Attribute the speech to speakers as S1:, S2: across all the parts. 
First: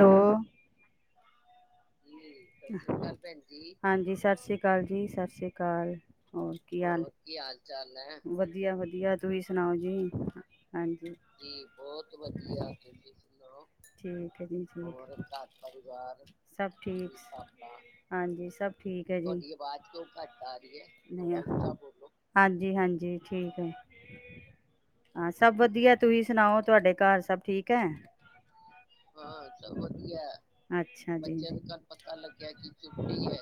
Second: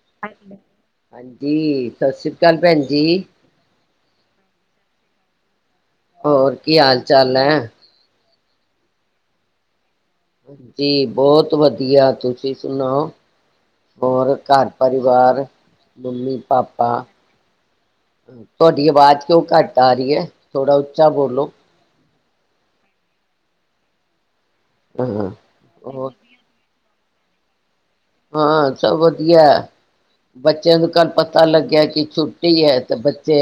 S1: Hello
S2: ਹਾਂਜੀ ਹਾਂਜੀ ਸਤਿ ਸ੍ਰੀ ਅਕਾਲ ਭੈਣ ਜੀ
S1: ਹਾਂਜੀ ਸਤਿ ਸ਼੍ਰੀ ਅਕਾਲ ਸਤਿ ਸ਼੍ਰੀ ਅਕਾਲ ਅਕਾਲਲ ਹੋਰ ਕੀ ਹਾਲ ਚਾਲ ਹੈ ਵਧੀਆ ਵਧੀਆ ਤੁਸੀਂ ਸੁਣਾਓ ਜੀ
S2: ਹਾਂਜੀ ਬਹੁਤ ਵਧੀਆ ਤੁਸੀਂ ਸੁਣਾਓ ਹੋਰ
S1: ਠੀਕ
S2: ਘਰ ਪਰਿਵਾਰ ਮੰਮੀ
S1: ਸਭ
S2: ਪਾਪਾ
S1: ਠੀਕ ਹਾਂਜੀ ਸਭ
S2: ਤੁਹਾਡੀ
S1: ਠੀਕ ਆ
S2: ਆਵਾਜ਼
S1: ਜੀ
S2: ਕਿਉਂ ਘੱਟ ਆ ਰਹੀ ਹੈ ਥੋੜਾ ਉੱਚਾ ਬੋਲੋ
S1: ਹਾਂਜੀ ਹਾਂਜੀ ਠੀਕ ਹੈ ਹਾਂ ਸਭ ਵਧੀਆ
S2: ਹੋਰ
S1: ਤੁਸੀਂ ਸੁਣਾਓ ਤੁਹਾਡੇ ਘਰ ਸਭ ਠੀਕ ਹੈ
S2: ਹਾਂ ਸਭ ਵਧੀਆ ਬੱਚਿਆਂ ਦਾ ਕੱਲ੍ਹ
S1: ਅੱਛਾ ਜੀ
S2: ਪਤਾ ਲੱਗਿਆ ਕਿ ਛੁੱਟੀ ਹੈ ਤੇ ਬੱਚੇ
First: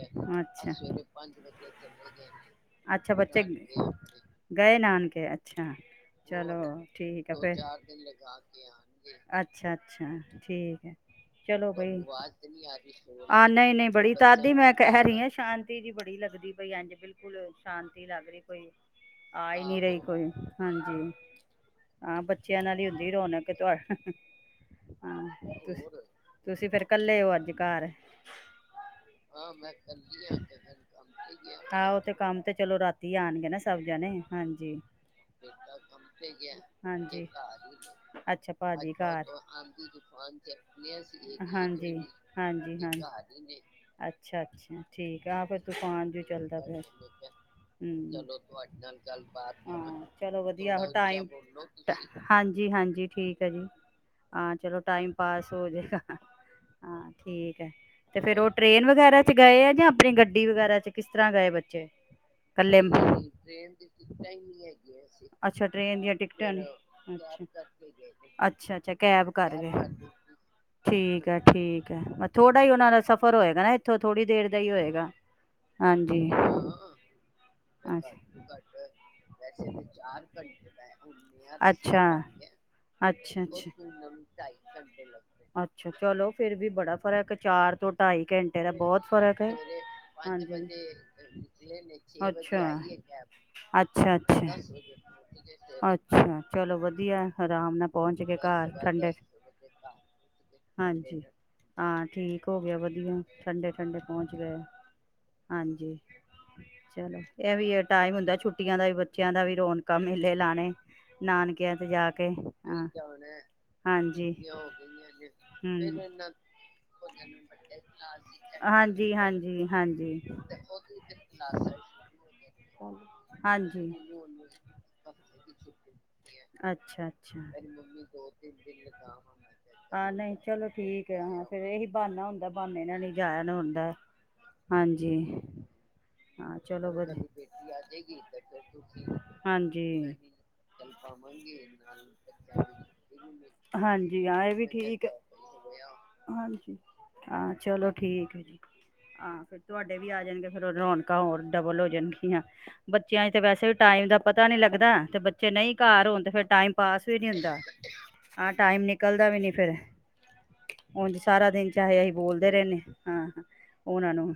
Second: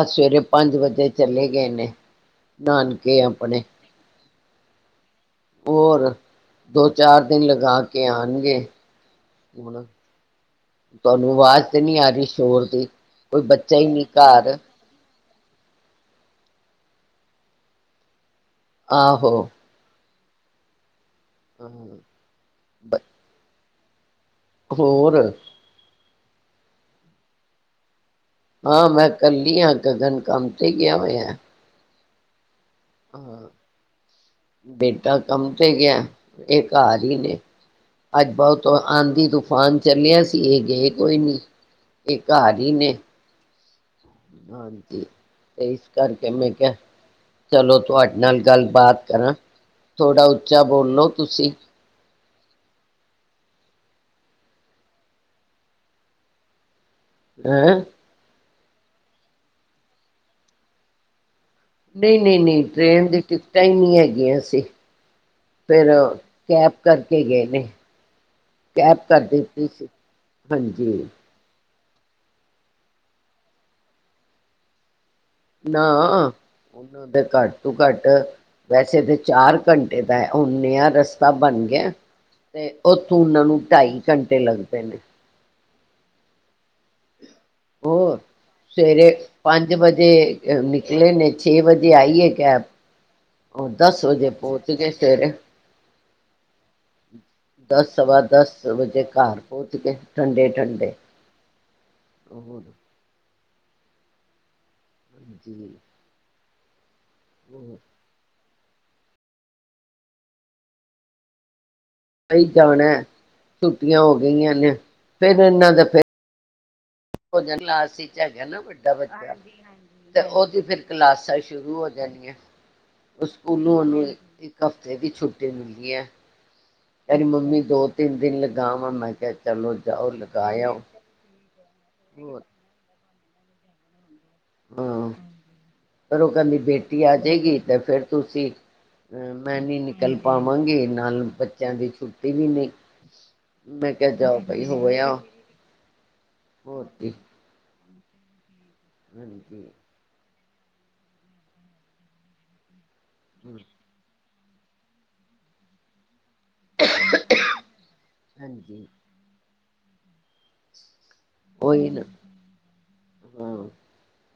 S2: ਅਹ ਸਵੇਰੇ
S1: ਅੱਛਾ
S2: ਪੰਜ ਵਜੇ ਚਲੇ ਗਏ ਨੇ
S1: ਅੱਛਾ
S2: ਨਾਨਕੇ
S1: ਬੱਚੇ
S2: ਆਪਣੇ
S1: ਗਏ ਨਾਨਕੇ ਅੱਛਾ
S2: ਹੋਰ
S1: ਚਲੋ
S2: ਦੋ ਚਾਰ
S1: ਠੀਕ ਆ
S2: ਦਿਨ
S1: ਫਿਰ
S2: ਲਗਾ ਕੇ ਆਉਣਗੇ
S1: ਅੱਛਾ
S2: ਹੁਣ
S1: ਅੱਛਾ ਠੀਕ ਹੈ
S2: ਤੁਹਾਨੂੰ ਆਵਾਜ਼
S1: ਚਲੋ
S2: ਤੇ ਨਹੀਂ
S1: ਬਈ
S2: ਆ ਰਹੀ ਸ਼ੋਰ ਦੀ ਕੋਈ
S1: ਆ ਨਹੀਂ
S2: ਬੱਚਾ ਹੀ
S1: ਨਹੀਂ ਬੜੀ ਤਦ ਹੀ
S2: ਘਰ
S1: ਮੈਂ ਕਹਿ ਰਹੀ ਆ ਸ਼ਾਂਤੀ ਜੀ ਬੜੀ ਲੱਗਦੀ ਪਈ ਹਂਜੀ ਬਿਲਕੁਲ ਸ਼ਾਂਤੀ ਲੱਗ ਰਹੀ ਆ
S2: ਆਹੋ
S1: ਹੀ ਨਹੀਂ ਰਹੀ ਕੋਈ ਹਾਂਜੀ ਹਾਂ ਬੱਚਿਆਂ ਨਾਲ ਹੀ ਹੁੰਦੀ ਰੌਣਕ ਤੁ ਹਮ
S2: ਹੋਰ
S1: ਹਾਂ ਤੁ ਤੁਸੀਂ ਫੇਰ ਕੱਲੇ ਹੋ ਅੱਜ ਘਰ
S2: ਹਾਂ ਮੈਂ ਕੱਲੀ ਹਾਂ ਗਗਨ ਕੰਮ ਤੇ ਗਿਆ ਹੋਇਆ
S1: ਆਹੋ ਤੇ ਕੰਮ ਤਾਂ ਚਲੋ ਰਾਤੀ
S2: ਹਾਂ
S1: ਆਉਣਗੇ ਨਾ ਸਭ ਜਣੇ ਹਾਂਜੀ
S2: ਬੇਟਾ ਕੰਮ ਤੇ ਗਿਆ ਇਹ ਘਰ ਹੀ
S1: ਹਾਂਜੀ
S2: ਨੇ ਅੱਜ
S1: ਅੱਛਾ
S2: ਬਹੁਤ
S1: ਭਾਜੀ ਘਰ
S2: ਆਂਦੀ ਤੂਫਾਨ ਚੱਲਿਆ ਸੀ
S1: ਹਾਂਜੀ
S2: ਇਹ ਗਏ ਕੋਈ ਨੀ
S1: ਹਾਂਜੀ
S2: ਇਹ ਘਰ ਹੀ ਨੇ
S1: ਹਾਂਜੀ [inaudible] ਅੱਛਾ ਅੱਛਾ
S2: ਹਾਂਜੀ
S1: ਠੀਕ ਆ ਫਿਰ
S2: ਤੇ ਇਸ
S1: ਤੂਫਾਨ ਜ
S2: ਕਰਕੇ ਮੈਂ
S1: ਚੱਲਦਾ
S2: ਕਿਹਾ
S1: ਪਿਆ
S2: ਚਲੋ ਤੁਹਾਡੇ ਨਾਲ ਗੱਲਬਾਤ ਕਰਾਂ ਥੋੜਾ
S1: ਚਲੋ
S2: ਉੱਚਾ
S1: ਵਧਆ
S2: ਬੋਲੋ ਤੁਸੀਂ
S1: ਹਾਂਜੀ ਹਾਂਜੀ ਠੀਕ ਹੈ ਜੀ ਹਾਂ ਚਲੋ ਟਾਈਮ ਪਾਸ ਹੋਜੇਗਾ ਹਾਂ ਠੀਕ ਹੈ
S2: ਹੈਂ
S1: ਤੇ ਫਿਰ ਉਹ ਟ੍ਰੇਨ ਵਗੈਰਾ ਚ ਗਏ ਹੈ ਜਾਂ ਆਪਣੀ ਗੱਡੀ ਵਗੈਰਾ ਚ ਕਿਸ ਤਰ੍ਹਾਂ ਗਏ ਬੱਚੇ
S2: ਨਹੀਂ ਨਹੀਂ ਨਹੀਂ ਟ੍ਰੇਨ ਦੀ ਟਿਕਟਾਂ ਹੀ ਨਹੀਂ ਹੈਗੀਆਂ ਸੀ
S1: ਅੱਛਾ
S2: ਫਿਰ
S1: ਟ੍ਰੇਨ ਦੀਆਂ ਟਿਕਟਾਂ ਨੇ
S2: ਕੈਬ ਕਰਕੇ ਗਏ ਨੇ
S1: ਅੱਛਾ
S2: ਕੈਬ
S1: ਆ
S2: ਕਰ ਦਿੱਤੀ ਸੀ ਹਾਂਜੀ
S1: ਠੀਕ ਹੈ ਠੀਕ ਹੈ ਥੋੜ੍ਹਾ ਹੀ ਉਹਨਾਂ ਦਾ ਸਫ਼ਰ ਹੋਏਗਾ ਨਾ ਇੱਥੋਂ ਥੋੜ੍ਹੀ ਦੇਰ ਦਾ ਹੀ ਹੋਏਗਾ
S2: ਨਾ
S1: ਹਾਂਜੀ
S2: ਉਹਨਾਂ ਦੇ ਘੱਟ ਤੋਂ ਘੱਟ
S1: ਅੱਛਾ
S2: ਵੈਸੇ ਤਾਂ ਚਾਰ ਘੰਟੇ ਦਾ ਉਹਨਹਾ ਰਸਤਾ ਬਣ ਗਿਆ
S1: ਅੱਛਾ,
S2: ਤੇ ਉੱਥੋਂ
S1: ਅੱਛਾ,
S2: ਉਹਨਾਂ ਨੂੰ
S1: ਅੱਛਾ।
S2: ਢਾਈ ਘੰਟੇ ਲੱਗ ਪਏ ਨੇ
S1: ਅੱਛਾ ਚਲੋ ਫੇਰ ਵੀ ਬੜਾ ਫਰਕ ਚਾਰ ਤੋਂ
S2: ਹੋਰ
S1: ਢਾਈ ਘੰਟੇ ਦਾ ਬਹੁਤ
S2: ਸਵੇਰੇ
S1: ਫਰਕ ਹੈ
S2: ਪੰਜ ਵਜੇ
S1: ਹਜੀ
S2: ਨਿਕਲੇ ਨੇ ਛੇ ਵਜੇ ਆਈ
S1: ਹ
S2: ਹੈ ਕੈਬ
S1: ਅੱਛਾ
S2: ਉਹ ਦਸ
S1: ਅੱਛਾ
S2: ਵਜੇ
S1: ਅੱਛਾ
S2: ਪਹੁੰਚ ਗਏ ਸਵੇਰੇ
S1: ਅੱਛਾ ਚਲੋ ਵਧੀਆ ਆਰਾਮ ਨਾਲ
S2: ਦਸ ਸਵਾ
S1: ਪਹੁੰਚ ਕੇ
S2: ਦਸ
S1: ਘਰ ਠੰਡੇ
S2: ਘਰ ਪਹੁਤ ਕੇ ਠੰਡੇ ਠੰਡੇ
S1: ਹਾਂਜੀ।
S2: ਹੋਰ
S1: ਠੰਡੇ ਠੰਡੇ ਪਹੁੰਚ ਗਏ
S2: ਜੀ
S1: ਹਾਂਜੀ ਚਲੋ ਇਹ ਵੀ ਟਾਈਮ ਹੁੰਦਾਛੁੱ ਦਾ ਵੀ ਬੱਚਿਆਂ ਦਾ ਵੀ ਰੌਣਕਾਂ ਮੇਲੇ ਲਾਣੇ ਨਾਨਕੇ ਤੇ ਜਾ ਕੇ
S2: ਕਈ ਜਾਣਾ ਹੋ
S1: ਹਾਂਜੀ
S2: ਗਈਆਂ ਨੇ ਫੇਿਰ ਇਹਨਾਂ ਦਾ
S1: ਹੂੰ।
S2: ਫਿਰ ਜਾ ਕਲਾਸ ਵਿਚ ਹੈਗਾ ਨਾ ਵੱਡਾ
S1: ਦੀ ਹਾਂਜੀ
S2: ਬੱਚਾ
S1: ਹਾਂਜੀ ਹਾਂਜੀ
S2: ਤੇ ਉਹਦੀ ਫਿਰ ਕਲਾਸਾਂ ਸ਼ੁਰੂ ਹੋ ਜਾਣੀਆਂ ਸਕੂਲੋਂ
S1: ਹਾਂਜੀ
S2: ਨੂੰ ਇੱਕ ਹਫਤੇ ਦੀ ਛੁੱਟੀ ਮਿਲਣੀ ਹੈ
S1: ਅੱਛਾ
S2: ਤੇਰੀ
S1: ਅੱਛਾ
S2: ਮੰਮੀ ਦੋ ਤਿੰਨ ਦਿਨ ਲ ਗਾਵਾਂ ਮੈਂ ਕਿਹਾ ਚਲੋ
S1: ਹਾਂ
S2: ਜਾਓ
S1: ਨਹੀਂ ਚਲੋ
S2: ਲਗਾਆਓ
S1: ਠੀਕ ਹੈ ਹਾਂ ਫਿਰ ਇਹੀ ਬਾਨਾ ਹੁੰਦਾ ਬਾਨੇ ਨਾਲ ਜਾਇਨ ਹੁੰਦਾ
S2: ਹਾਂ
S1: ਹਾਂਜੀ
S2: ਫੇਰ ਉਹ
S1: ਹਾਂ
S2: ਕਹਿੰਦੀ
S1: ਚਲੋ
S2: ਬੇਟੀ ਆ
S1: ਵਧੀਆ
S2: ਜਾਏਗੀ ਤੇ ਫਿਰ ਤੁਸੀਂ ਅਹ ਮੈਂ ਨਹੀਂ
S1: ਹਾਂਜੀ
S2: ਨਿਕਲ ਪਾਵਾਂਗੀ ਨਾਲ ਬੱਚਿਆਂ ਦੀ ਛੁੱਟੀ ਵੀ ਨਹੀਂ ਮੈਂ ਕਿਹਾ
S1: ਹਾਂਜੀ
S2: ਜਾਓ
S1: ਆ ਇਹ
S2: ਭਾਈ
S1: ਵੀ
S2: ਹੋ
S1: ਠੀਕ
S2: ਆਓ
S1: ਹਾਂਜੀ
S2: ਹੋਰ ਕੀ
S1: ਹਾਂ ਚਲੋ ਠੀਕ ਹੈ ਜੀ। ਆ ਫਿਰ
S2: ਹਾਂਜੀ
S1: ਤੁਹਾਡੇ ਵੀ ਆ ਜਾਣਗੇ ਫਿਰ ਰੌਣਕਾਂ ਹੋਰ ਡਬਲ ਹੋ ਜਾਣਗੀਆਂ। ਬੱਚਿਆਂ ਚ ਤੇ ਵੈਸੇ ਵੀ ਟਾਈਮ ਦਾ ਪਤਾ ਨੀ ਲੱਗਦਾ ਤੇ ਬੱਚੇ ਨਹੀਂ ਘਰ ਹੋਣ ਤੇ ਫੇਰ ਟਾਈਮ ਪਾਸ ਵੀ ਨਹੀ ਹੁੰਦਾ। ਹਾਂ ਟਾਈਮ
S2: ਹਾਂਜੀ
S1: ਨਿਕਲਦਾ ਵੀ ਨੀ ਫੇਰ ਹੁਣ ਸਾਰਾ ਦਿਨ
S2: ਉਹੀ
S1: ਚਾਹੇ
S2: ਨਾ
S1: ਅਸੀਂ ਬੋਲਦੇ ਰਹਿੰਦੇ ਹਾਂ, ਉਹਨਾਂ ਨੂੰ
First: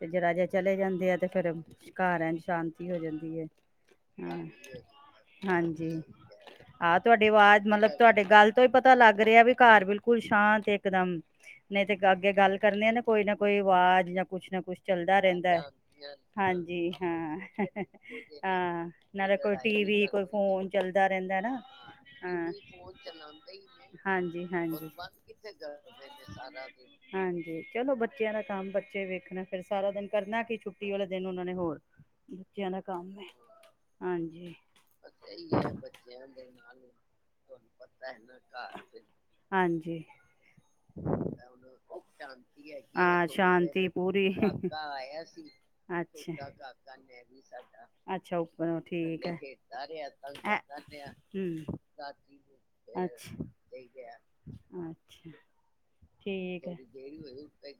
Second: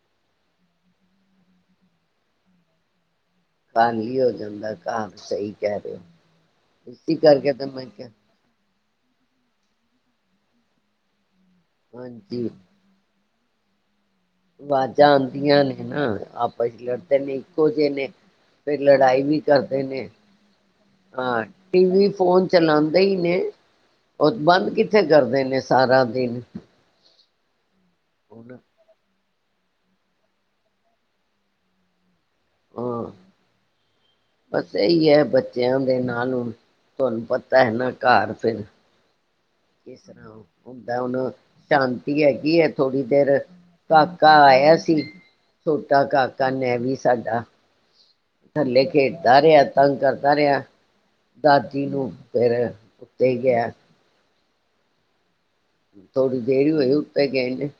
S1: ਤੇ ਜਿਹਰਾ ਜੇ ਚਲੇ ਜਾਂਦੇ ਆ ਤੇ ਫੇਰ ਘਰ ਐਜ ਸ਼ਾਂਤੀ ਹੋ ਜਾਂਦੀ। ਹੈ
S2: ਖਾਲੀ ਹੋ
S1: ਹਾਂ
S2: ਜਾਂਦਾ ਘਰ ਸਹੀ ਕਹਿ ਰਹੇ ਹੋ ਤੁ
S1: ਵਾਜ਼ ਮਤਲਬ ਤੁਹਾਡੇ ਗੱਲ ਤੋਂ ਹੀ ਪਤਾ ਲੱਗ ਰਿਹਾ ਵੀ ਘਰ ਬਿਲਕੁਲ ਸ਼ਾਂਤ ਇਕ ਦਮ ਨਹੀਂ ਤੇ ਅੱਗੇ
S2: ਹਾਂਜੀ
S1: ਗੱਲ ਕਰਨੇ ਆ ਨਾ ਕੋਈ ਨਾ ਕੋਈ ਆਵਾਜ਼ ਜਾਂ ਕੁਛ ਨਾ ਕੁਛ
S2: ਆਵਾਜ਼ਾਂ
S1: ਚੱਲਦਾ ਰਹਿੰਦਾ,
S2: ਆਉਂਦੀਆਂ ਨੇ ਨਾ ਆਪਸ ਚ
S1: ਹਾਂਜੀ
S2: ਲੜਦੇ ਨੇ
S1: ਹਾਂ
S2: ਇੱਕੋ ਜਿਹੇ ਨੇ ਫਿਰ
S1: ਹਾਂ
S2: ਲੜਾਈ
S1: ਨਾਲੇ
S2: ਵੀ
S1: ਕੋਈ
S2: ਕਰਦੇ
S1: ਟੀਵੀ
S2: ਨੇ
S1: ਕੋਈ ਫੋਨ ਚੱਲਦਾ ਰਹਿੰਦਾ
S2: ਹਾਂ
S1: ਨਾ
S2: ਟੀ ਵੀ ਫੋਨ
S1: ਹਾਂ
S2: ਚਲਾਦੇ ਇ ਨੇ ਉਹ
S1: ਹਾਂਜੀ
S2: ਬੰਦ
S1: ਹਾਂਜੀ
S2: ਕਿੱਥੇ ਕਰਦੇ ਨੇ ਸਾਰਾ ਦਿਨ
S1: ਹਾਂਜੀ। ਚਲੋ ਬੱਚਿਆਂ ਦਾ
S2: ਹੁਣ
S1: ਕੰਮ ਬੱਚੇ ਵੇਖਣਾ ਫਿਰ ਸਾਰਾ ਦਿਨ ਕਰਨਾ ਕੀ ਛੁੱਟੀ ਵਾਲੇ ਦਿਨ ਉਹਨਾਂ ਨੇ ਹੋਰ ਬੱਚਿਆਂ ਦਾ
S2: ਹਾਂ
S1: ਕੰਮ ਏ, ਹਾਂਜੀ।
S2: ਬਸ ਇਹੀ ਹੈ ਬੱਚਿਆਂ ਦੇ ਨਾਲ ਹੁਣ ਤੁਹਾਨੂੰ ਪਤਾ ਹੈ ਨਾ ਘਰ ਫਿਰ ਕਿਸ
S1: ਹਾਂਜੀ
S2: ਤਰ੍ਹਾਂ ਹੁੰਦਾ ਹੁਣ ਸ਼ਾਂਤੀ ਹੈਗੀ ਹੈ ਥੋੜ੍ਹੀ
S1: ਹਾਂ
S2: ਦੇਰ
S1: ਸ਼ਾਂਤੀ ਪੂਰੀ।
S2: ਕਾਕਾ ਆਇਆ ਸੀ ਛੋਟਾ ਕਾਕਾ ਨੈਵੀ ਸਾਡਾ
S1: ਅੱਛਾ-ਅੱਛਾ ਉਪਰੋਂ
S2: ਥੱਲੇ
S1: ਠੀਕ ਏ
S2: ਖੇਡਦਾ ਰਿਹਾ ਤੰਗ ਕਰਦਾ
S1: ਐ
S2: ਰਿਹਾ
S1: ਹਮ।
S2: ਦਾਦੀ ਨੂੰ ਫਿਰ ਉੱਤੇ ਗਿਆ
S1: ਅੱਛਾ। ਅੱਛਾ।
S2: ਥੋੜੀ ਦੇਰੀ ਇ ਹੋਈ ਉੱਤੇ ਗਏ ਨੂੰ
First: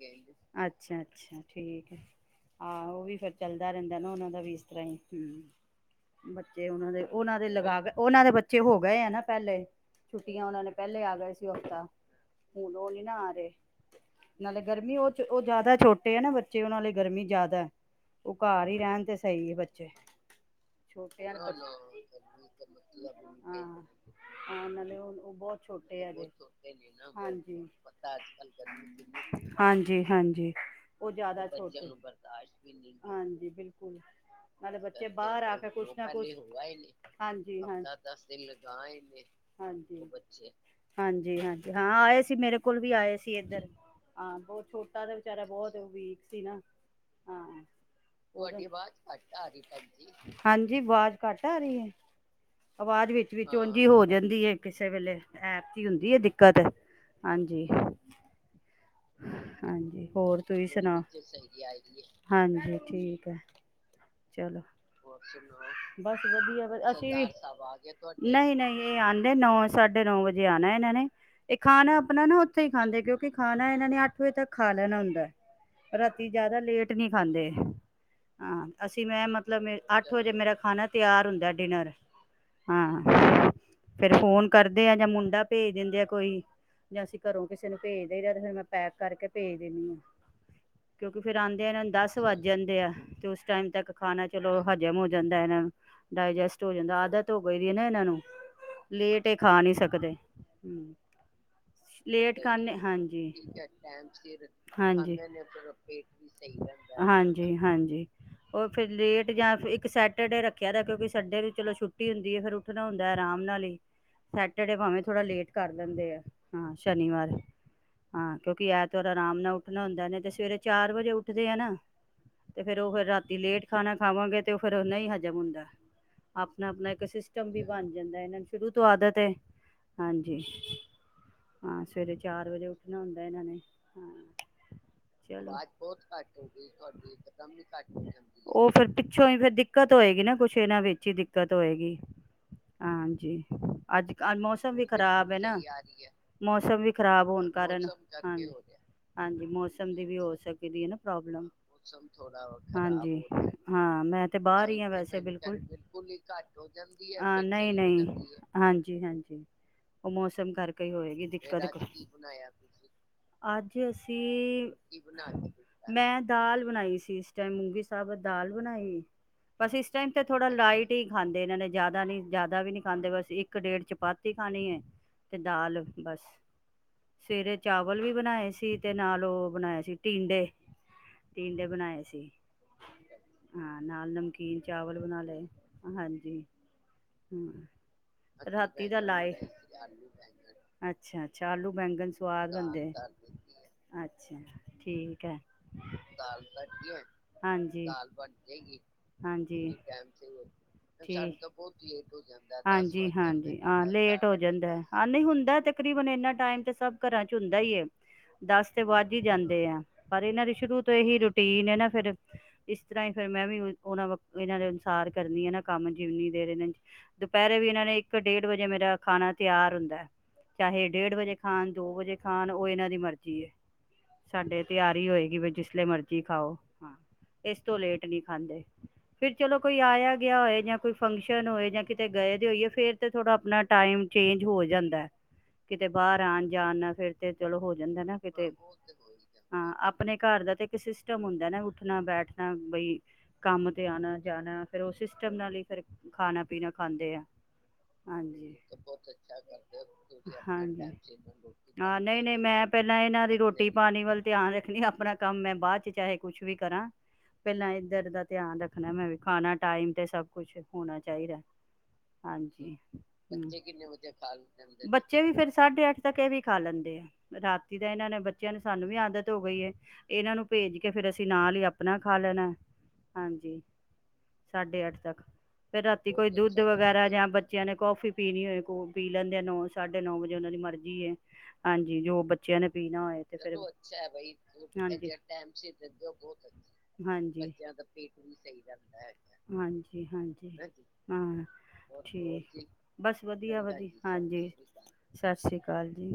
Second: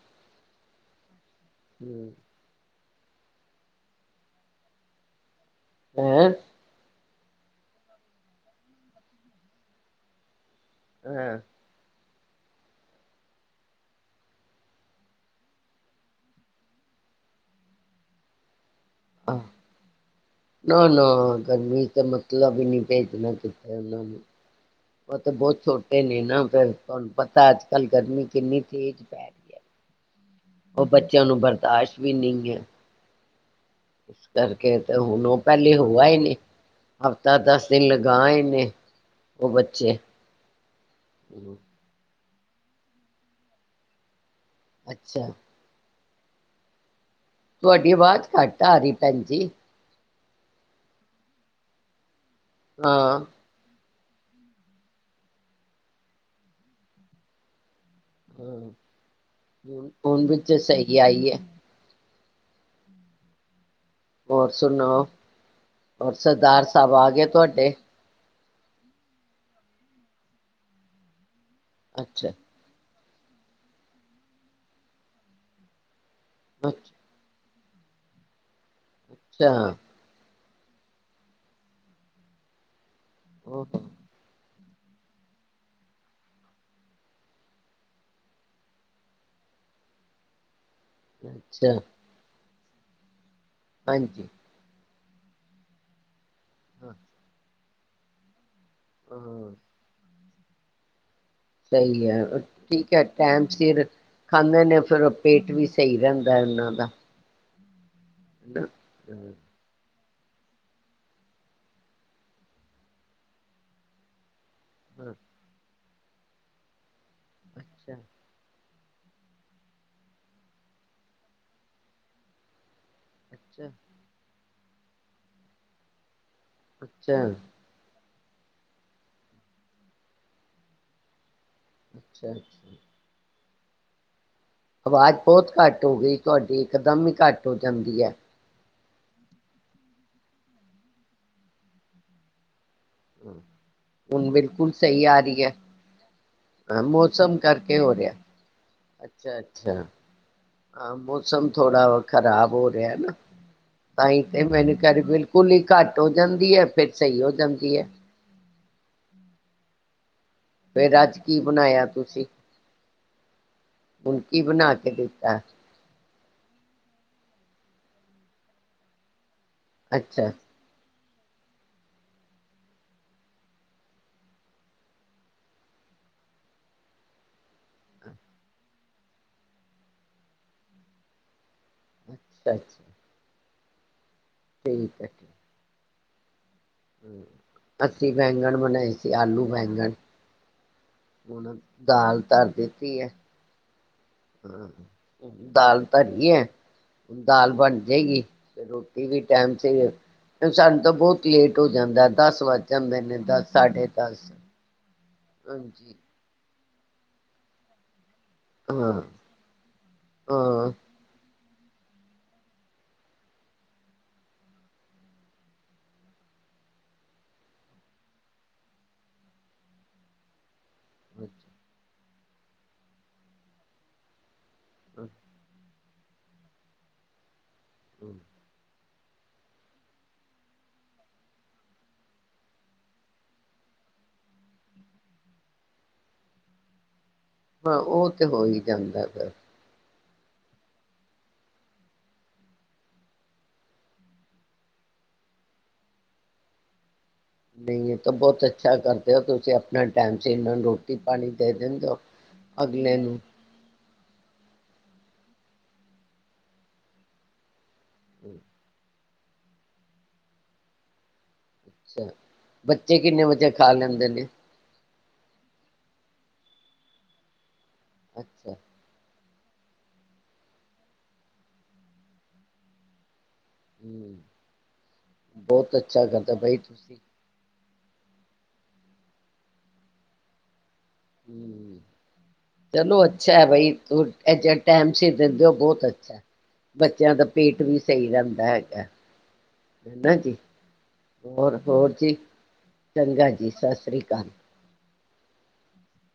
S1: ਅੱਛਾ-ਅੱਛਾ। ਠੀਕ ਹੈ ਹਾਂ ਉਹ ਵੀ ਫਿਰ ਚੱਲਦਾ ਰਹਿੰਦਾ ਨਾ ਉਹਨਾਂ ਦਾ ਵੀ ਇਸ ਤਰ੍ਹਾਂ ਹੀ
S2: ਹੈਂ
S1: ਹਮ ਬੱਚੇ ਉਹਨਾਂ ਦੇ ਉਹਨਾਂ ਦੇ ਲਗਾ ਕੇ ਉਹਨਾਂ ਦੇ ਬੱਚੇ ਹੋ ਗਏ ਆ ਨਾ ਪਹਿਲੇ ਛੁੱਟੀਆਂ ਉਹਨਾਂ ਨੇ ਪਹਿਲੇ ਆ ਗਏ
S2: ਹਾਂ
S1: ਸੀ ਹਫ਼ਤਾ ਹੁਣ ਉਹ ਨੀ ਨਾ ਆ ਰਹੇ ਨਾਲੇ ਗਰਮੀ ਉਹ ਉਹ ਜਿਆਦਾ ਛੋਟੇ ਆ ਨਾ ਬੱਚੇ ਉਹ ਨਾਲੇ ਗਰਮੀ ਜ਼ਿਆਦਾ ਉਹ ਘਰ ਹੀ ਰਹਿਣ ਤੇ
S2: ਆਹ
S1: ਸਹੀ ਹੈ ਬੱਚੇ
S2: ਨਾ ਨਾ
S1: ਛੋਟੇ ਹਨ
S2: ਗਰਮੀ ਤੇ ਮਤਲਬ ਹੀ ਨਹੀਂ ਭੇਜਣਾ ਤੁ
S1: ਾਂ ਨਾਲੇ ਹੁ ਉਹ ਬਹੁਤ ਛੋਟੇ ਆ
S2: ਨੇ ਨਾ ਫਿਰ ਤੁਹਾਨੂੰ ਪਤਾ
S1: ਹਾਂਜੀ
S2: ਅੱਜ ਕੱਲ੍ਹ ਗਰਮੀ ਕਿੰਨੀ ਤੇਜ਼ ਪੈ ਰਹੀ ਹੈ
S1: ਹਾਂਜੀ ਹਾਂਜੀ ਉਹ
S2: ਬੱਚਿਆਂ ਨੂੰ
S1: ਜਿਆਦਾ ਛੋ
S2: ਬਰਦਾਸ਼ਤ ਵੀ ਨਹੀਂ ਹੈ
S1: ਹਾਂਜੀ ਬਿਲਕੁਲ
S2: ਇਸ
S1: ਨਾਲੇ
S2: ਕਰਕੇ ਤੇ
S1: ਬੱਚੇ
S2: ਹੁਣ ਉਹ
S1: ਬਾਹਰ ਆ ਕੇ
S2: ਪਹਿਲੇ
S1: ਕੁਛ
S2: ਹੋਆ
S1: ਨਾ
S2: ਹੀ ਨਹੀਂ ਹਫ਼ਤਾ ਦਸ ਦਿਨ ਲ
S1: ਹਜੀ ਹਾਂਜੀ ਹਾਂਜੀ ਹਾਂ ਆਏ ਸੀ ਮੇਰੇ ਕੋਲ ਵੀ ਆਏ ਸੀ ਇੱਧਰ ਹਾਂ ਬਹੁਤ ਛੋਟਾ ਤਾਂ
S2: ਅੱਛਾ
S1: ਵਿਚਾਰਾ ਬਹੁਤ ਉਹ ਵੀ ਸੀ ਨਾ ਹਾਂ
S2: ਤੁਹਾਡੀ ਆਵਾਜ਼ ਘੱਟ ਆ ਰਹੀ ਭੈਣ ਜੀ
S1: ਹਾਂਜੀ ਆਵਾਜ਼ ਘੱਟ ਆ ਰਹੀ ਹੈ ਆਵਾਜ਼
S2: ਹਾਂ
S1: ਵਿੱਚ ਵੀ ਜ ਹੋ ਜਾਂਦੀ ਕਿਸੇ ਵੇਲੇ ਐਪ ਦੀ ਹੁੰਦੀ ਹੈ ਦਿੱਕਤ ਹਾਂਜੀ
S2: ਹਾਂ ਹੁਣ
S1: ਹਾਂਜੀ
S2: ਹੁਣ
S1: ਹੋਰ
S2: ਵਿੱਚ
S1: ਤੁਸੀਂ
S2: ਸਹੀ
S1: ਸੁਣਾ
S2: ਆਈ ਹੈ
S1: ਹਾਂਜੀ ਠੀਕ ਹੈ।
S2: ਹੋਰ
S1: ਚਲੋ
S2: ਸੁਣਾੋ ਹੋਰ
S1: ਬਸ
S2: ਸਰਦਾਰ
S1: ਵਧੀਆ
S2: ਸਾਹਿਬ ਆ
S1: ਅਸੀਂ
S2: ਗਏ
S1: ਵੀ
S2: ਤੁਹਾਡੇ?
S1: ਨਹੀਂ ਨਹੀਂ ਇਹ ਆਉਂਦੇ ਨੌ ਸਾਢੇ ਨੌ ਵਜੇ ਆਉਣਾ ਇਹਨਾਂ ਨੇ। ਇਹ ਖਾਣਾ ਆਪਣਾ
S2: ਅੱਛਾ
S1: ਨਾ ਉੱਥੇ ਹੀ ਖਾਂਦੇ ਕਿਉਕਿ ਖਾਣਾ ਇਹਨਾਂ ਨੇ ਅੱਠ ਵਜੇ ਤੱਕ ਖਾ ਲੈਣਾ ਹੁੰਦਾ। ਰਾਤੀ ਜਿਆਦਾ
S2: ਅੱਛਾ
S1: ਲੇਟ ਨਹੀਂ ਖਾਂਦੇ। ਹਾਂ ਅਸੀਂ ਮੈਂ
S2: ਅੱਛਾ
S1: ਮਤਲਬ ਮੇ ਅੱਠ ਵਜੇ ਮੇਰਾ ਖਾਣਾ ਤਿਆਰ ਹੁੰਦਾ ਡਿਨਰ। ਹਾਂ।
S2: ਓ
S1: ਫਿਰ ਫੋਨ। ਕਰਦੇ ਆ ਜਾਂ ਮੁੰਡਾ ਭੇਜ ਦਿੰਦੇ ਆ ਕੋਈ ਜਾਂ ਅਸੀਂ ਘਰੋਂ ਕਿਸੇ ਨੂੰ ਭੇਜ ਦੇ ਫਿਰ ਮੈਂ ਪੈਕ ਕਰਕੇ ਭੇਜ ਦਿੰਦੀ ਹਾਂ। ਕਿਉਂਕਿ ਫਿਰ ਆਂਦਿਆ
S2: ਅੱਛਾ,
S1: ਇਹਨਾਂ ਨੂੰ ਦਸ ਵਜ ਜਾਂਦੇ ਆ ਤੇ ਉਸ ਟਾਈਮ ਤੱਕ ਖਾਣਾ
S2: ਹਾਂਜੀ
S1: ਚਲੋ ਹਜ ਜ਼ਮ ਹੋ ਜਾਂਦਾ ਐ ਇਹਨਾਂ ਨੁ। ਡਾਇਜੈਸਟ ਹੋ
S2: ਹਾਂ
S1: ਜਾਂਦਾ ਆਦਤ ਪਈ ਦੀ ਐ ਨਾ ਇਹਨਾਂ ਨੂੰ। ਲੇਟ ਇਹ
S2: ਹਾਂ,
S1: ਖਾ ਨਹੀਂ ਸਕਦੇ। ਹਮ।
S2: ਸਹੀ ਹੈ
S1: ਲੇਟ ਖ਼ਾਨੇ
S2: ਠੀਕ ਹੈ
S1: ਹਾਂਜੀ
S2: ਟਾਈਮ ਸਿਰ
S1: ਹਾਂਜੀ
S2: ਖਾਂਦੇ ਨੇ ਫਿਰ
S1: ਹਜੀ।
S2: ਪੇਟ ਵੀ ਸਹੀ ਰਹਿੰਦਾ ਉਹਨਾਂ ਦਾ
S1: ਜੀ ਹਾਂਜੀ। ਉਹ ਫਿਰ ਲੇਟ ਜਾਂ ਇੱਕ ਸੈਟ ਸੇਟੁਰਡੇ ਰੱਖਿਆ ਦਾ ਐ ਕਿਉਂ ਸਨਡੇ ਨੂੰ ਚਲੋ ਛੱਟੀ। ਰਟੀ ਹੁੰਦੀ ਐ ਫੇਰ ਉੱਠਣਾ ਹੁੰਦਾ ਹੈ ਫਿਰ ਆਰਾਮ ਨਾਲ ਹੀ। ਸੈਟਰਡੇ ਪਾਵੇ ਥੋੜਾ ਲੇਟ ਕਰ ਲੈਂਦੇ ਆ ਹਾਂ। ਸ਼ਨੀਵਾਰ
S2: ਅੱਛਾ
S1: ਹਾਂ ਕਿਉਂਕਿ ਐਤ ਫੇਰ ਆਰਾਮ ਨਾਲ ਉੱਠਣਾ ਹੁੰਦਾ ਨੀ ਤੇ ਸਵੇਰੇ ਚਾਰ ਵਜੇ ਉੱਠਦੇ ਆ ਨਾ ਤੇ ਫੇਰ ਉਹ ਫਿਰ ਰਾ ਤੀ ਲੇਟ
S2: ਅੱਛਾ
S1: ਖਾਣਾ ਖਾਵਾਗੇ ਤੇ ਫੇਰ ਨਹੀਂ ਹਜ਼ਮ ਹੁੰਦਾ ਆਪ ਅਪਣਾ ਅਪਣਾ ਇੱਕ
S2: ਅੱਛਾ
S1: ਸਿਸਟਮ ਵੀ ਬਣ ਜਾਂਦਾ ਐ ਨਾਂ ਸ਼ੁਰੂ ਤੋਂ ਆਦਤ ਐ ਹਾਂਜੀ। ਹਾਂ ਸਵੇਰੇ
S2: ਅੱਛਾ ਅੱਛਾ
S1: ਚਾਰ ਵਜੇ ਉੱਠਣਾ ਹੁੰਦਾ ਐ ਇਹਨਾਂ ਨੇ।
S2: ਆਵਾਜ਼
S1: [inaudible] ਚਲੋ,
S2: ਬਹੁਤ
S1: ਅਵਾਜ
S2: ਘੱਟ
S1: ਬਹੁਤ
S2: ਗਈ
S1: ਘੱਟ ਹੋ
S2: ਤੁਹਾਡੀ
S1: ਗਈ
S2: ਇਕਦਮ
S1: ਤੁਹਾਡੀ
S2: ਹੀ
S1: ਇਕ
S2: ਘੱਟ
S1: ਦਾਮ ਹੀ ਘੱਟ ਹੋ ਜਾਂਦੀ ਹੈ। ਓਹ ਫੇਰ ਪਿੱਛੋਂ ਹੀ ਫੇਰ ਦਿੱਕਤ ਹੋਏਗੀ ਨਾ ਕੁਛ ਇਹਨਾਂ ਵਿੱਚ ਹੀ ਦਿਕ ਦਿੱਕਤ ਹੋਏਗੀ। ਹਾਂਜੀ, ਅੱਜ
S2: ਹੁਣ ਬਿਲਕੁਲ
S1: ਮੌਸਮ ਵੀ
S2: ਸਹੀ ਆ
S1: ਖ਼ਰਾਬ ਹੈ
S2: ਰਹੀ
S1: ਨਾ ਮੌਸਮ
S2: ਹਾਂ
S1: ਵੀ ਖਰਾਬ ਹੋਣ ਕਾਰ
S2: ਕਰਕੇ ਹੋ ਰਿਹਾ ਅੱਛਾ
S1: ਹਜੀ-ਹਾਂਜੀ
S2: ਅੱਛਾ
S1: ਮੌਸਮ ਦੀ ਵੀ ਹੋ ਸਕਦੀ
S2: ਹਾਂ
S1: ਨਾ ਪ੍ਰੋਬਲਮ,
S2: ਮੌਸਮ ਥੋੜਾ ਖ਼ਰਾਬ ਹੋ ਰਿਹਾ ਨਾ
S1: ਹਾਂਜੀ ਹਾਂ
S2: ਤਾਂ ਹੀ
S1: ਮੈਂ ਤੇ ਬਾਹਰ ਹੀ ਆ ਵੈਸੇ ਬਿਲਕੁਲ
S2: ਦੀ ਫਿਰ ਸਹੀ ਹੋ ਜਾਂਦੀ ਹੈ।
S1: ਹਾਂਜੀ-ਹਾਂਜੀ। ਉਹ ਮੌਸਮ ਕਰਕੇ
S2: ਫਿਰ ਅੱਜ
S1: ਹੋਏਗੀ
S2: ਕੀ
S1: ਦਿੱਕਤ।
S2: ਬਣਾਇਆ ਤੁਸੀਂ
S1: ਅੱਜ
S2: ਹੁਣ ਕੀ
S1: ਅਸੀ,
S2: ਬਣਾ ਕੇ ਦਿੱਤਾ
S1: ਮੈਂ ਦਾਲ ਬਣਾਈ ਸੀ ਇਸ ਟਾਈਮ ਮੂੰਗੀ ਸਾਬਤ, ਦਾਲ ਬਣਾਈ ਬਸ ਇਸ ਟਾਈਮ ਤੇ
S2: ਅੱਛਾ
S1: ਥੋੜਾ ਲਾਈਟ ਕੀ ਖਾਂਦੇ ਇਹਨਾਂ ਨੇ ਜ਼ਿਆਦਾ ਨੀ ਜ਼ਿਆਦਾ ਵੀ ਨੀ ਖਾਂਦੇ, ਬਸ ਇੱਕ ਡੇਢ ਚਪਾਤੀ ਖਾਣੀ ਹੈ, ਤੇ ਦਾਲ ਬਸ, ਸਵੇਰੇ ਚਾਵਲ ਵੀ ਬਣਾਏ ਸੀ ਤੇ ਨਾਲ ਉਹ ਬਣਾਏ ਸੀ ਟੀਂਡੇ, ਟੀਡੇ ਬਣਾਏ ਸੀ।
S2: ਅੱਛਾ ਅੱਛਾ
S1: ਹਾਂ ਨਾਲ ਨਮ ਕੀਨ ਚਾਵਲ ਬਣਾ ਲਏ। ਹਾਂਜੀ। ਹਮ
S2: ਅਸੀ ਬੈਗਣ
S1: ਰਾਤੀ
S2: ਬਣਾਏ ਸੀ, ਆਲੂ ਬੈਗਣ।
S1: ਅੱਛਾ-ਅੱਛਾ, ਆਲੂ ਬੈਗਣ ਸਆਦ ਬਣਦੇ ਏ
S2: ਹੈ
S1: ਅਛਾ,
S2: ਹਾਂ
S1: ਠੀਕ ਹੈ।
S2: ਦਾਲ ਧਰੀ ਹੈ ਦਾਲ ਬਣ
S1: ਹਾਂਜੀ,
S2: ਜਾਏਗੀ ਤੇ
S1: ਹਾਂਜੀ।
S2: ਰੋਟੀ ਵੀ ਟਾਈਮ ਸਿਰ ਸਾਨੂੰ ਤਾਂ
S1: ਠੀਕ
S2: ਬਹੁਤ ਲੇਟ ਹੋ ਜਾਂਦਾ
S1: ਹੇ,
S2: ਦਸ ਵੱਜ ਜਾਂਦੇ
S1: ਹਾਂਜੀ-ਹਾਂਜੀ
S2: ਨੇ ਦਸ
S1: ਹਾਂ
S2: ਸਾਢੇ
S1: ਲੇਟ
S2: ਦਸ
S1: ਹੋ ਜਾਂਦਾ ਹ ਨਹੀਂ ਹੁੰਦਾ
S2: ਹਾਂਜੀ
S1: ਤਕਰੀਬਨ ਇਨਾ ਟਾਈ ਟਾਈਮ ਤਾਂ ਸਭ ਘਰਾਂ ਚ ਚੁੰਦਾ ਹੀ ਏ। ਦਸ ਤੇ
S2: ਹਾਂ
S1: ਵਾਜ ਹੀ ਜਾਂਦੇ ਆ, ਪਰ ਇਹਨਾਂ ਦੀ
S2: ਹਾਂ
S1: ਸ਼ੁਰੂ ਤੋਂ ਇਹੀ ਰੁਟੀ ਟੀਨ ਹੇ ਨਾ ਫੇਰ ਇਸ ਤਰ੍ਹਾਂ ਫੇਰ ਮੈਂ ਵੀ ਉਹਨਾਂ, ਇਹਨਾਂ ਦੇ ਅਨੁਸਾਰ ਕਰਨੀ ਹੈ ਨਾ ਕੰਮ ਜਿਵਨੀ ਦੇਰ ਏਨੇ, ਦੁਪਹਿਰੇ ਵੀ ਇਹਨਾਂ ਨੇ ਇੱਕ ਡੇਢ ਵਜੇ ਮੇਰਾ ਖਾਣਾ ਤਿਆਰ ਹੁੰਦਾ ਏ। ਚਾਹੇ ਡੇਢ ਵਜੇ ਖਾਣ, ਦੋ ਵਜੇ ਖਾਣ ਉਹ ਏਨਾ ਦੀ ਮਰਜ਼ੀ ਹੈ। ਸਾਡੇ ਤਿਆਰੀ ਹੋਏਗੀ ਵੀ ਜਿਸ ਜਿਸਲੇ ਮਰਜ਼ੀ ਖਾਓ ਹ ਇਸ ਤੋ ਲੇਟ ਨਹੀਂ ਖਾਂਦੇ। ਫਰ ਚਲੋ ਕੋਈ ਆਇਆ ਗਿਆ ਹੋਇ ਜਾਂ ਕੋਈ ਫੰਕਸ਼ਨ ਹੋਏ ਜਾਂ ਕਿਤੇ ਗਈ ਦੇ ਹੋਈਏ, ਫੇਰ ਤੇ ਥੋੜਾ ਆਪਣਾ ਟਾਈਮ ਚੇਂਜ ਹੋ ਜਾਂਦਾ, ਕਿਤੇ ਬਾਹਰ ਆਣ ਜਾਣ ਨਾਲ ਫਿਰ ਤੇ ਚਲੋ ਹੋ
S2: ਹਾਂ
S1: ਜਾਂਦਾ
S2: ਉਹ
S1: ਨਾ
S2: ਤੇ ਹੋ
S1: ਕਿਤੇ,
S2: ਹੀ ਜਾਂਦਾ ਫਿਰ
S1: ਹਾਂ ਅਪ ਆਪਣੇ ਘਰ ਦਾ ਤੇ ਇੱਕ ਸਿਸਟਮ ਹੁੰਦਾ ਨਾ ਉੱਠਣਾ ਬੈਠਣਾ ਬਈ ਕੰਮ ਤੇ ਆਉਣਾ ਜਾਣਾ ਫੇਿਰ ਉਹ ਸਿਸਟਮ ਸ਼ਮ ਨਾਲ ਹੀ ਫਰ ਖਾਣਾ ਪੀਣਾ ਖਾਂਦੇ ਆ
S2: ਨਹੀਂ ਇਹ ਤਾਂ ਬਹੁਤ
S1: ਹਾਂਜੀ
S2: ਅੱਛਾ ਕਰਦੇ ਹੋ ਤੁਸੀਂ ਆਪਣਾ ਟਾਈਮ ਸ ਇਹਨਾਂ ਨੂੰ
S1: ਹਾਂ
S2: ਰੋਟੀ ਪਾਣੀ ਦੇ ਦਿੰਦੇ ਹੋ
S1: ਹਾਂ ਨਹੀਂ ਨਹੀਂ ਮੈਂ
S2: ਅਗਲੇ
S1: ਪਹਿਲਾਂ
S2: ਨੂੰ
S1: ਇਹਨਾਂ ਦੀ ਰੋਟੀ ਪਾਣੀ ਵੱਲ ਧਿਆਨ ਰੱਖਣੀ ਆਪਣਾ ਕੰਮ ਮੈਂ ਬਾਅਦ ਚ ਚਾਹੇ ਕੁਛ ਵੀ ਕਰਾਂ ਪਹਿਲਾਂ ਧਰ ਦਾ ਧਿਆਨ ਰੱਖਣਾ ਮੈਂ ਵੀ ਖਾਣਾ ਟਾਈਮ ਸਭ ਕੁਛ ਹੋਣਾ ਚਾਹੀਦਾ
S2: ਅੱਛਾ
S1: ਹਾਂਜੀੇ
S2: ਬੱਚੇ ਵਜੇ ਖਾ
S1: ਕਿੰਨੇ
S2: ਲੈਂਦੇ
S1: ਵਜੇ
S2: ਨੇ
S1: ਖਾਲ ਬੱਚੇ ਵੀ ਫੇਰ ਸਾਢੇ ਅੱਠ ਤੱਕ ਇਹ ਵੀ ਖਾ ਲੈਂਦੇ ਆ ਰਾਤ ਤਾਂ ਇਹਨਾਂ ਨੇ ਬੱਚਿਆਂ
S2: ਅੱਛਾ
S1: ਨੇ ਸਾਨੂੰ ਵੀ ਆਦਤ ਹੋ ਗਈ ਹੈ ਇਹਨਾਂ ਨੂੰ ਭੇਜ ਕੇ ਫੇਿਰ ਅਸੀਂ ਨਾਲ ਹੀ ਆਪਣਾ ਖਾ ਲੈਣਾ ਹਾਂਜੀ
S2: ਹਮ
S1: ਸਾਢੇ ਅੱਠ ਤੱਕ
S2: ਬਹੁਤ
S1: ਫੇਿਰ
S2: ਅੱਛਾ
S1: ਰਾਤੀ ਕੋਈ
S2: ਕਰਦਾ ਬਾਈ
S1: ਦੁੱਧ
S2: ਤੁਸੀਂ
S1: ਵਗੈਰਾ ਜਾਂ ਬੱਚਿਆਂ ਨੇ ਕੌਫੀ ਪੀਣੀ ਹੋਏ ਕੋ ਪੀ ਲੈਂਦੇ ਨੌ ਸਾਢੇ ਨੌ ਵਜੇ ਉਹਨਾਂ ਦੀ ਮਰਜ਼ੀ
S2: ਹਮ
S1: ਹਾਂਜੀ ਜੋ ਬੱਚਿਆਂ ਨੇ
S2: ਚਲੋ
S1: ਪੀਣਾ ਹੋਏ ਤੇ
S2: ਅੱਛਾ ਹੈ
S1: ਫੇਰ,
S2: ਬਈ ਟਾਈਮ
S1: ਹਾਂਜੀ।
S2: ਸਿਰ ਦਿੰਦੇ ਹੋ ਬਹੁਤ ਅੱਛਾ। ਹੈ। ਬੱਚਿਆਂ ਦਾ ਪੇਟ ਵੀ ਸਹੀ ਰਹਿੰਦਾ ਹੈਗਾ
S1: ਹਾਂਜੀ
S2: ਹਨਾ ਜੀ
S1: ਹਾਂਜੀ ਹਾਂ
S2: ਹੋਰ ਹੋਰ ਜੀ
S1: ਠੀਕ ਬਸ
S2: ਚੰਗਾ ਜੀ
S1: ਵਧੀਆ
S2: ਸਤਿ
S1: ਵਧੀਆ
S2: ਸ੍ਰੀ ਅਕਾਲ।
S1: ਹਾਂਜੀ। ਸਤਿ ਸ੍ਰੀ ਅਕਾਲ ਜੀ।